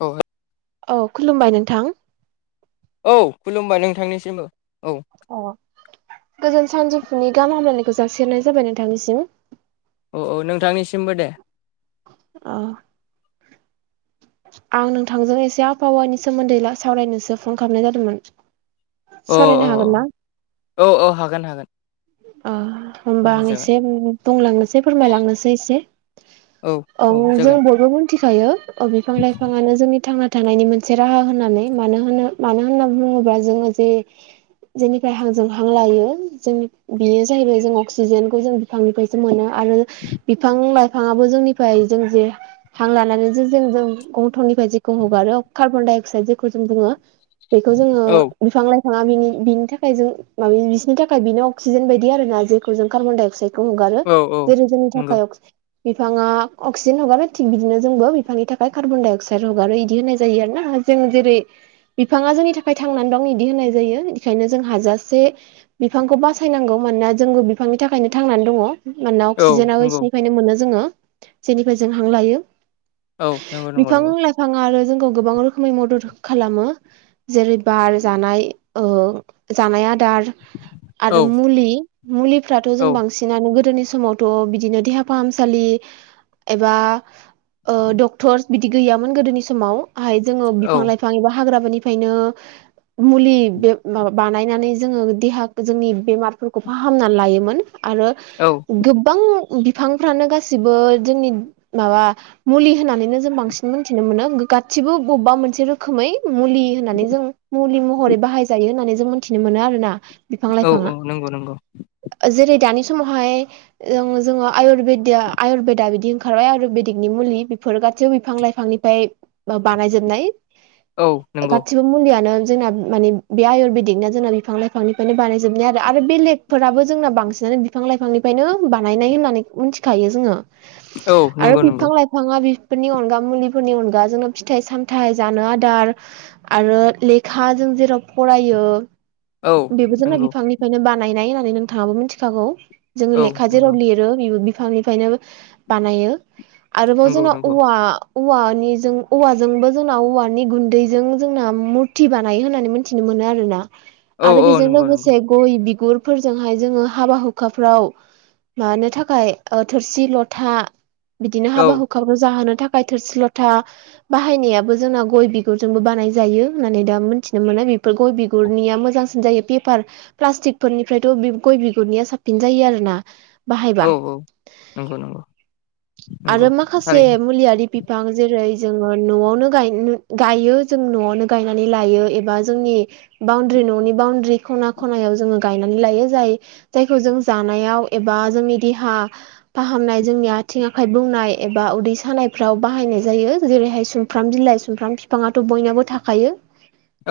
औ औ खुलुमबाय नोंथां औ खुलुमबाय नोंथांनिसिमबो औ अ गोजोन सानजौफुनि गाहाम हामलायनायखौ जासिहरनाय जाबाय नोंथांनिसिम औ औ नोंथांनिसिमबो दे अ आं नोंथांजों एसे आबहावानि सोमोन्दै सावरायनोसो फन खालामनाय जादोंमोन। अ औ सावरायनो हागोन ना औ औ हागोन हागोन। औ होमबा आं सावरायजागोन एसे बुंलांनोसै फोरमायलांनोसै एसे। औ जों बयबो मोनथिखायो बिफां लाइफाङानो जोंनि थांना थानायनि मोनसे राहा होननानै मानो होनो मानो होनना बुङोब्ला जोङो जे जेनिफ्राय हांजों हां लायो जोंनि बेयो जाहैबाय जों अक्सिजेनखौ जों बिफांनिफ्रायसो मोनो आरो बिफां लाइ बिफाङाबो जोंनिफ्राय जों जे हां लानानै जे जों जों गंथंनिफ्राय जेखौ हगारो कार्बन डाइ अक्साइद जेखौ जों बुङो। बेखौ जोङो औ बिफां लाइफाङा बिनि बिनि थाखाय जों माबा बिसिनि थाखाय बिनो अ अक्सिजेन बायदि आरोना जेखौ जों कार्बन डाइ अक्साइडखौ हगारो औ औ जेरै जोंनि नंगौ थाखाय अक बिफाङा अक्सिजेन हगारो थिग बिदिनो जोंबो बिफांनि थाखाय कार्बन डाइ अक्साइड हगारो इदि होनाय जायो आरो ना। जों जेरै बिफाङा जोंनि थाखाय थांनानै दं इदि होननाय जायो बेखायनो जों हाजासे बिफांखौ बासा बासायनांगौ मानोना जोंबो बिफांनि थाखायनो थांनानै दङ मानोना औ अक्सिजेनाब नंगौ इसिनिफ्रायनो मोनो जोङो। जेनिफ्राय जों हां लायो औ नंगौ नंगौ नंगौ बिफां-लाइफां बिफाङा आरो जोंखौ गोबां रोखोमै मदद खालामो जेरै बार जानाय जानाय आदार औ आरो मुलि मुलिफ्राथ' औ जों बांसिन बांसिनानो गोदोनि समावथ' बिदिनो देहा फाहामसालि एबा डक्टरस बिदि गैयामोन गोदोनि समाव आहाय जोङो औ बिफां-लाइफां फां एबा हाग्राफोरनिफ्रायनो मुलि मा बानायनानै जोङो देहा जोंनि बेमारफोरखौ फाहामनानै लायोमोन आरो औ गोबां बिफांफ्रानो गासिबो जोंनि माबा। मुलि होननानै जों बांसिन मोनथिनो मोनो गादसिबो बबेबा मोनसे रोखोम रोखोमै मुलि होननानै जों मुलि महरै बाहायजायो होननानै जों मोन्थिनो मोनो आरोना। बिफां औ लाइफाङा औ नंगौ नंगौ जेरै दानि समावहाय जोङो आयुरेदिया आयुरवेदा बिदि ओंखारबाय आयुरवेदिकनि मुलि बेफोर गायावबो बिफां-लाइफां बिफांनिफ्राय बानायजोबनाय औ नंगौ। बे मुलियानो जोंना माने बे आयुरवेदिकना जोंना बिफां-लाइफांनि बेायनो बानायजोबनाय आरो बेलेगफोराबो जोंना बांसिनानो बिफां लाइफांनिफ्रायनो बानायनाय होननानै मिथि यो जोङो औ आरो नंगौ नंगौ बिफां लाइ बिफाङा बिफोरनि अनगा मुलिफोरनि अनगा जोंनो फिथाइ सामथाइ जानो आदार आरो लेखाजों जेराव फरायो। औ बेबो जोंना नंगौ बिफांनिफ्रायनो बानायनाय होननानै नोंथाङाबो मिथिखागौ। जोङो औ लेखा नंगौ जेराव लिरो बि बिफांनिफ्रायनो बानायो आरोबाव नंगौ जोंना नंगौ औवा औवानिों औवाजोंबो जोंना औवानि गुन्दैजों जोंना मुरथि बानायो होननानै। मिथिनो मोनो आरोोना औ आरो औ बेजों नंगौ नंगौ लोगोसे गय बिगुरफोरजोंहाय जोङो हाबा हुखाफ्राव मानो थाखाय थोरसि लथा बिदिनो औ हाबा हु हखाब रुजाहोनो थाखाय थोरसि-लथा बाहायनायाबो जोंना गय बिगुरजोंबो बानाय जायो होननानै दा मिथिनो मोनो बेफोर गय बिगुरनिया मोजां। साबसिन जायो पेपार प्लास्टिकफोरनिफ्रायथ' गय बिगुरनिया साबसिन जायो आरो ना बाहायबा औ औ नंगौ नंगौ नंगौ आरो माखासे थारैनो मुलियारि बिफां जेरै जोङो न'आवनो गायो जों न'आवनो गायनानै लायो एबा जोंनि बाउण्ड्रि न'नि बाउणड्रि खना खनायाव जोङो गायनानै लायो जाय जायखौ जों जानायाव एबा जोंनि देहा फाहामनाय जोंनि आथिं आखाइ बौनाय एबा उदै सानायफ्राव बाहायनाय जायो जेरैहाय स सुमफ्राम बिलाइ सुमफ्राम बिफाङाथ बयनावबो थाखायो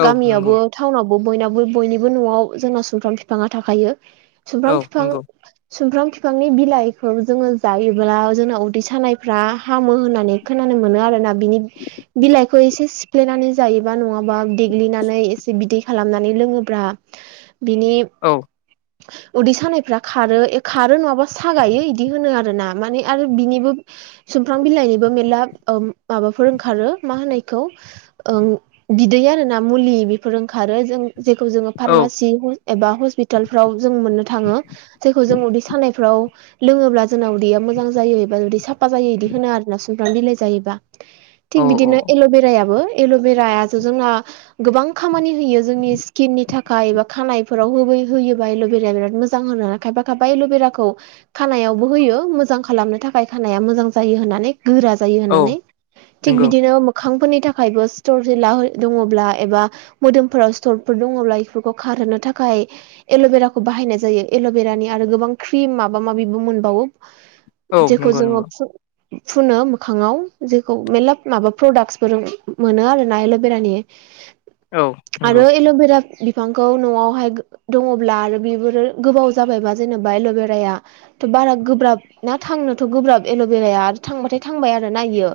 औ नंगौ गामियावबो टाउनावबो बयनाबो बयनिबो न'आव जोंना सुमफ्राम फाफाङा थाखायो औ सुमफ्राम फिफां नंगौ सुमफ्राम फिफांनि बिलाइखौ जोङो जायोब्ला जोंना उदै सानायफ्रा हामो होननानै खोनानो मोनो आरोना बिनि बिलाइखौ एसे सिफ्लेनानै जायोबा नङाबा देग्लिनानै एसे बिदै खालामनानै लोङोब्रा बिनि औ [inaudible] उदै सानायफ्रा खारो ए खारो नङाबा सागायो बिदि होनो आरोना माने आरो बिनिबो सुमफ्रां बिलाइनिबो मेरला माबाफोर ओंखारो मा होनो इखौ ओं बिदै आरोना मुलि बेफोर ओंखारो जों जेखौ जोङो औ फार्मासि एबा हस्पितालफ्राव जों मोननो थाङो जायखौ जों उदै सानायफ्राव लोङोब्ला जोंनाव उदैया मोजां जायो एबा जुदि साफा जायो बिदि होनो आरोना सुमफ्राम बिलाइ जायोबा [inaudible] औ थिग बिदिनो औ एलबेरायाबो एलबेरायाथ जोंना गोबां खामानि होयो जोंनि स्किननि थाखाय एबा खानायफोराव होबै होयोबा एलभेराया बिराद मोजां होनानै खायफा खायफा एलभेराखौ खानायावबो होयो मोजां खालामनो थाखाय खानाया मोजां जायो होननानै गोरा जायो औ होननानै थिग नंगौ बिदिनो मोखांफोरनि थाखायबो सिथर जेला दङब्ला एबा मोदोमफोराव सिथर फोर दङब्ला इफोरखौ खारहोनो थाखाय एलबेराखौ बाहायनाय जायो एलबेरानि आरो गोबां क्रिम माबा माबिबो मोनबावो औ जेखौ नंगौ जोङो नंगौ फु फुनो मोखाङाव जेखौ मेल्ला माबा प्रडाक्सफोर मोनो आरोना एलबेरानि औ नंगौ आरो एलबेरा बिफांखौ न'आवहाय दङब्ला आरो बेफोर गोबाव जाबायबा जेनेबा एलभेराया थ बारा गोब्राब ना थांनोथ गोब्राब एलभेराया थांबाथाय थांबाय आरो ना इयो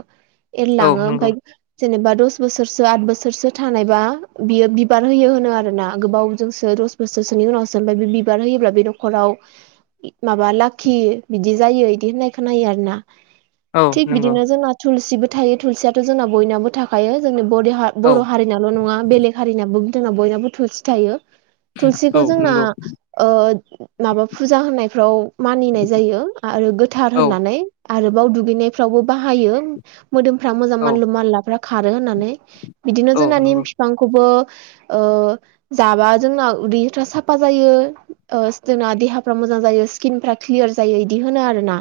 औ एरलाङो नंगौ ओमफ्राय जेनेबा दस बोसोरसो आद बोसोरसो थानायबा बियो बिबार बिबार होयो होनो आरोना गोबाव जोंसो दस बोसोरसोनि उनावसो ओफ्राय बे बिबार होयोब्ला बे न'खराव माबा लाखि बिदि जायो बिदि होननाय खोनायो आरोना औ थिग नंगौ बिदिनो जोंना थुलसिबो थायो थुलसियाथ जोंना बयनाबो थाखायो जोंनि बदि हा औ बर' हारिनावल नङा बेलेग हारिनाबो जोंना बयनाबो थुलसि थायो औ थुलसिखौ जोंना नंगौ ओ माबा फुजा होननायफ्राव मानिनाय जायो आरो गोथार औ होननानै आरोबाव दुगैनायफ्रावबो बाहायो मोदोमफ्रा मोजां औ मानलु मानलाफ्रा खारो होननानै बिदिनो औ जोंना निम नंगौ फिफांखौबो ओ जाबा जोंना उदैफ्रा साफा जायो ओ जोंना देहाफ्रा मोजां जायो स्किनफ्रा क्लियार जायो बिदि होनो आरोना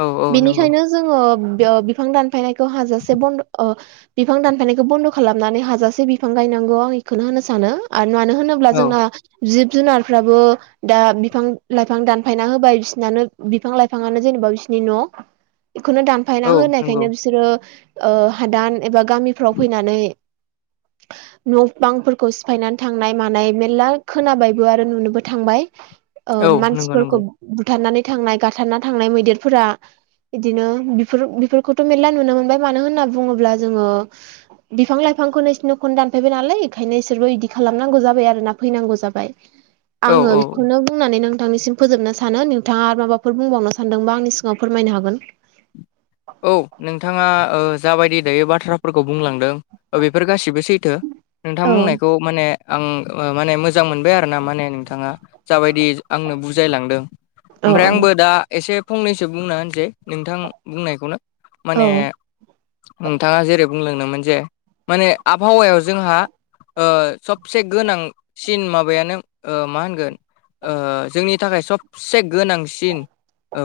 औ औ नंगौ बेनिखायनो जोङो बिफां दानफायनायखौ हाजासे बन्द अ बिफां दानफायनायखौ बन्द खालामनानै हाजासे बिफां गायनौ आं इखौनो होननो सानो आरो मानो होनोब्ला औ जोंना जिब जुनारफ्राबो दा बिफां लाइफां दानफायना होबाय बिसिनानो बिफां लाइफाङानो जेनेबा बिसिनि न' इखौनो दानफायना औ नंगौ होनायखायनो बिसोरो ओ हादान एबा गामिफ्राव फैनानै न' बांफोरखौ सिफायनानै थांनाय मानाय मेरला खोनाबायबो आरो नुनोबो थांबाय ओ औ नंगौ मानसिफोरखौ नंगौ बुथारनानै थांनाय गाथारना थांनाय मैदेरफोरा बिदिनो बिफोर बिफोरखौथ‌ मेरला नुनो मोनबाय मानो होनना बुङोब्ला जोङो बिफां लाइफांखौ इसोरनि न'खौनो दानफायबाय नालाय ओंखायनो इसोरबो बिदि खालामनांगौ जाबाय आरोना फैनांगौ जाबाय औ आङो औ इखौनो बुंनानै नोंथांनिसिम फोजोबनो सानो नोंथाङा आरो माबाफोर बुंबावनो सानदोंबा आंनि सिगाङाव फोरमायनो हागोन औ नोंथाङा ओ जाबायदि दायो बाथ्राफोरखौ बुंलांदों बेफोर गासिबो सैथो। नोंथां औ बुंनायखौ माने आं माने मोजां मोनबाय आरो ना माने नोंथाङा जाबायदि आंनो बुजायलांदों औ ओमफ्राय आंबो दा एसे फंनैसो बुंना होनसै नोंथां बुंनायखौनो औ माने नोंथाङा जेरै बुंलोंदोंमोन जे माने आबहावायाव जोंहा ओ सबसे गोनांसिन माबायानो ओ मा होनगोन ओ जोंनि थाखाय सबसे गोनांसिन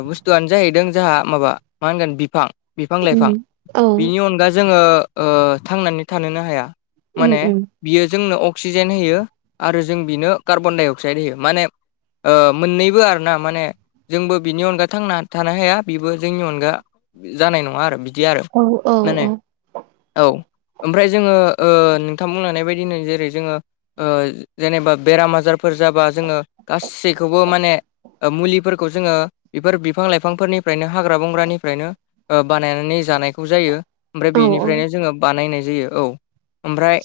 बुस्थुआनो जाहैदों जोंहा माबा मा होनगोन फां बिफां लाइफां उम औ बिनि अनगा जोङो ओ थांनानै थानोनो हाया। उम माने उम बियो जोंनो अक्सिजेन होयो आरो जों बिनो कार्बनडाइ अक्साइद होयो माने ओ मोननैबो आर ना माने जोंबो बिनि अनगा थांना थानो हाया बिबो जोंनि अनगा जानाय नङा आरो बिदि आरो औ औ माने औ औ ओमफ्राय जोङो ओ नोंथां बुंलांनाय बायदिनो जेरै जोङो ओ जेनेबा बेराम आजारफोर जाबा जोङो गासैखौबो माने मुलिफोरखौ जोङो बेफोर बिफां लाइफांफोरनिफ्रायनो हाग्रा बंग्रानिफ्रायनो बानायनानै जानायखौ जायो ओमफ्राय औ बेनिफ्रायनो जोङो बानायनाय जायो औ ओमफ्राय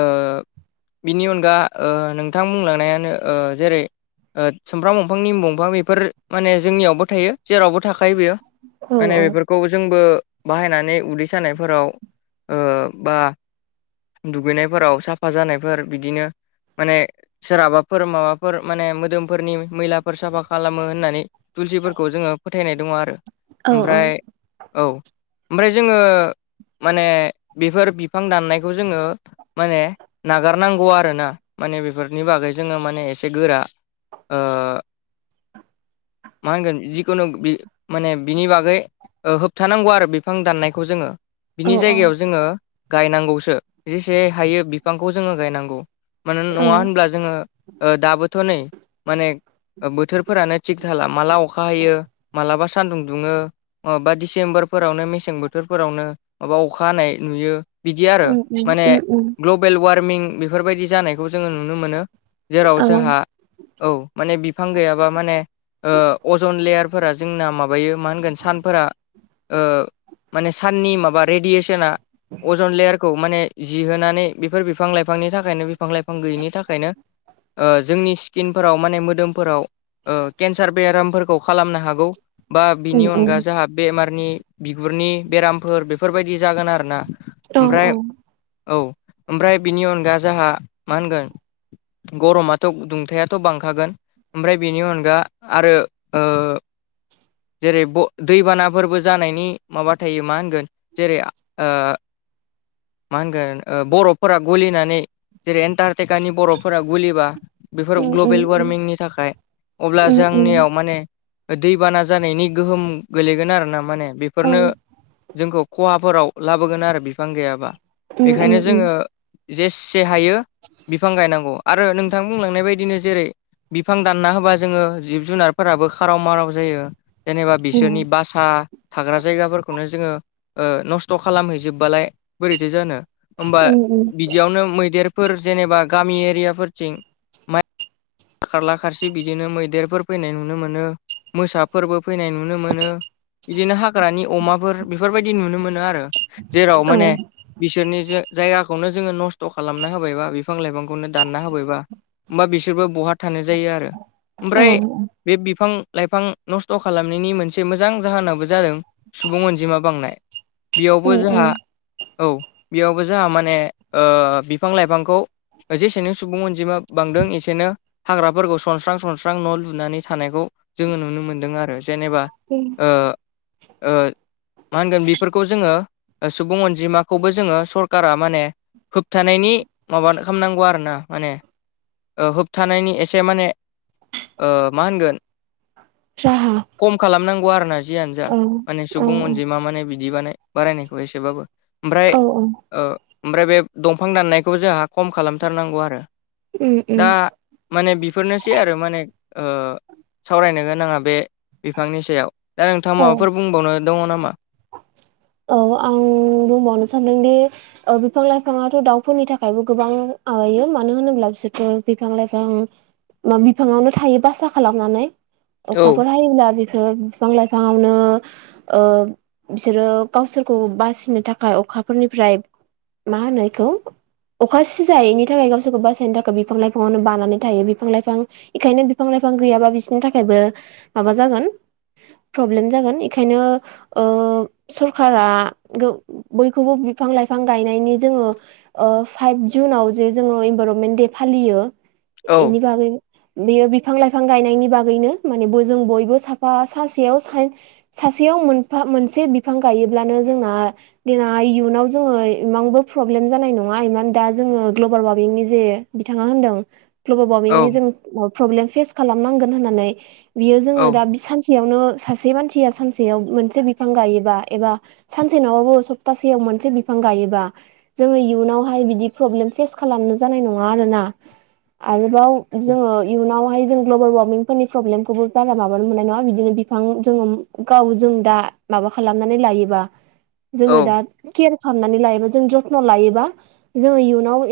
ओ बिनि अनगा ओ नोंथां बुंलांनायानो ओ जेरै ओ सुमफ्राम दंफां निमु दंफां बेफोर माने जोंनियावबो थायो जेरावबो थाखायो बेयो औ माने औ बेफोर खौ जोंबो बाहायनानै उदै सानायफोराव ओ बा दुगैनायफोराव साफा जानायफोर बिदिनो माने सोरहाबाफोर माबाफोर माने मोदोम फोरनि मैलाफोर साफा खालामो होननानै थुलसिफोरखौ जोङो फोथायनाय दङ आरो औ ओमफ्राय। औ ओमफ्राय जोङो माने बेफोर बिफां दाननायखौ जोङो। माने नागारनांगौ आरोना माने बेफोरनि बागै जोङो माने एसे गोरा ओ मा होनगोन जिखुनु बि माने बिनि बागै ओ होबथानांगौ आरो बिफां दाननायखौ जोङो औ बिनि जायगायाव जोङो गायनांगौसो जेसे हायो बिफांखौ जोङो गायनांगौ मानो औ नङा होनब्ला जोङो दाबोथ' नै माने बोथोरफोरानो थिग थाला माला अखा हायो मालाबा सानदुं दुङो माबा डिसेम्बरफोरावनो मेसें बोथोरफोरावनो माबा अखा हानाय नुयो बिदि आरो उम उम माने उम उम ग्ल गबेल वार्मिं बेफोरबायदि जानायखौ जोङो नुनो मोनो जेराव औ जोंहा औ माने बिफां गैयाब्ला माने ओ अजन लेयारफोरा जोंना माबायो मा होनोन सान फोरा ओ माने साननि माबा रेडियेसना अजन लेयारखौ माने जि होनोनानै बेफोर बिफां लाइफांनि थाखायनो बिफां लाइफां गैयिनि थाखायनो ओ जोंनि स्किनफोराव माने मोदोमफोराव ओ केन्सार बेरामफोरखौ खालामनो हागौ बा बिनि उम अनगा उम बेमारनि बिगुरनि बेरामफोर बेफोरबायदि जागोन आरोना औ ओमफ्राय औ ओमफ्राय बिनि अनगा जोंहा मा होनगोन गरमाथ' दुंथायाथ' बांखागोन ओमफ्राय बेनि अनगा आरो ओ जेरै ब दैबानाफोरबो जानायनि माबा थायो मा होनगोन जेरै ओ मा होनगोन बर'फोरा गलिनानै जेरै एन्टार टेकानि बर'फोरा गुलिबा बेफोर उम उम ग्लबेल उम वार्मिंनि थाखाय अब्ला उम उम जोंनियाव माने दैबाना जानायनि गोहोम गोलैगोन आरो ना माने औ बेफोरनो उम जोंखौ खहाफोराव लाबोगोन आरो बिफां गैयाबा उम बेखायनो उम जोङो जेसे हायो बिफां गायनांगौ आरो नोंथां बुंलांनाय बायदिनो जेरै बिफां दानना होबा जोङो जिब जुनारफोराबो खाराव माराव जायो जेनेबा जोंनि बासा थाग्रा जायगाफोरखौनो जोङो नस्थ' खालामहैजोबबालाय बोरैथो जानो। होमबा राहा बिदियावनो मैदेरफोर जेनेबा गामि एरियाफोरथिं खारला खारसि बिदिनो मैदेरफोर फैनाय नुनो मोनो मोसाफोरबो फैनाय नुनो मोनो। बिदिनो हाग्रानि अमाफोर बेफोरबायदि नुनो मोनो आरो जेराव औ माने बिसोरनि ज जायगाखौनो जोङो नस्थ' खालामना होबायबा बिफां लाइफांखौनो दानना होबायबा होमबा बिसोरबो बहा थानाय जायो आरो औ ओमफ्राय बे बिफां लाइफां नस्थ' खालामनायनि मोनसे मोजां जाहोनाबो जादों। सुबुं अनजिमा बांनाय बेयावबो जोंहा औ बेयावबो जोंहा माने बिफां लाइफांखौ जेसेनि सुबुं अनजिमा बांदों एसेनो हाग्राफोरखौ सनस्रां सनस्रां न' लुनानै थानायखौ जोङो नुनो मोन्दों आरो जेनेबा द [inaudible] मा होनगोन बेफोरखौ जोङो सुबुं अन जिमाखौबो जोङो सरकारा माने होबथानायनि माबा खालामनांगौ आर ना माने थानायनि एसे माने मा होनगोन। जाहा खम खालामनांगौ आरोना। जियानो जा माने सुबुं अनजि मा मे बिदि बानाय बारायनायखौ एसेबाबो ओमफ्राय औ ओमफ्राय बे दंफां दाननायखौ जोंहा खम खालामथारनांगौ आरो दा माने बिफोरनोसै आरो माने सावरायनो गोनाङा बे बिफांनि सायाव दा नोंथांङा औ माबाफोर बुंबावनो दङ नामा? औ आं बुंबावनो सानदोंदि बिफां लाइफाङाथ' दाउफोरनि थाखायबो गोबां माबायो मानो होनोब्ला बिसोरथ' बिफां लाइफां मा बिफाङावनो थायो बासा खालामनानै। औ अखाफोर हायोब्ला बिफोर बिफां लाइफाङावनो बिसोरो गावसोरखौ बासिनो थाखाय अखाफोरनिफ्राय मा होनोखौ अखा सिजायैनि थाखाय गावसोरखौ बासायनो थाखाय बिफां लाइफाङावनो बानानै थायो बिफां लाइफां बेखायनो बिफां लाइफां गैयाबा बिसोरनि थाखायबो माबा जागोन। प्रब्लेम जागोन एखायनो ओ सरखारा बयखौबो बिफां लाइफां गायनायनि जोङो फाइभ जुनाव जे जोङो इनभरनमेन्ट दे फालियो औ बेनि बागै बेयो बिफां लाइफां गायनायनि बागैनो माने ब जों बयबो साफा सासेयाव साय सासेयाव मोनफा मोनसे बिफां गायोब्लानो जोंना देनां इयुनाव जोङो इमांबो प्रब्लेम जानाय नङा इमान दा जोङो ग्लबेल वार्मिंनि जे बिथाङा होनदों। ग्लबेल औ वार्मिंनि जों प्रब्लेम फेस खालामनांगोन होननानै बियो जोङो औ दा सेयावनो सासे मानसिया सानसेयाव मोनसे बिफां गायोबा एबा सानसे न'ङाबो सप्तासेयाव मोनसे बिफां गायोबा जोङो इयुनावहाय बिदि प्रब्लेम फेस खालामनो जानाय नङा आरोना। आरोबाव जोङो इयुनावहाय जों ग्लबेल वार्मिंफोरनि प्रब्लेमखौबो बारा माबानो मोननाय नङा बिदिनो बिफां जोङो गाव जों दा माबा खालामनानै लायोबा जोंनो औ दा के खालामनानै लायोबा जों जथ्न' लायोबा जो इयुनाव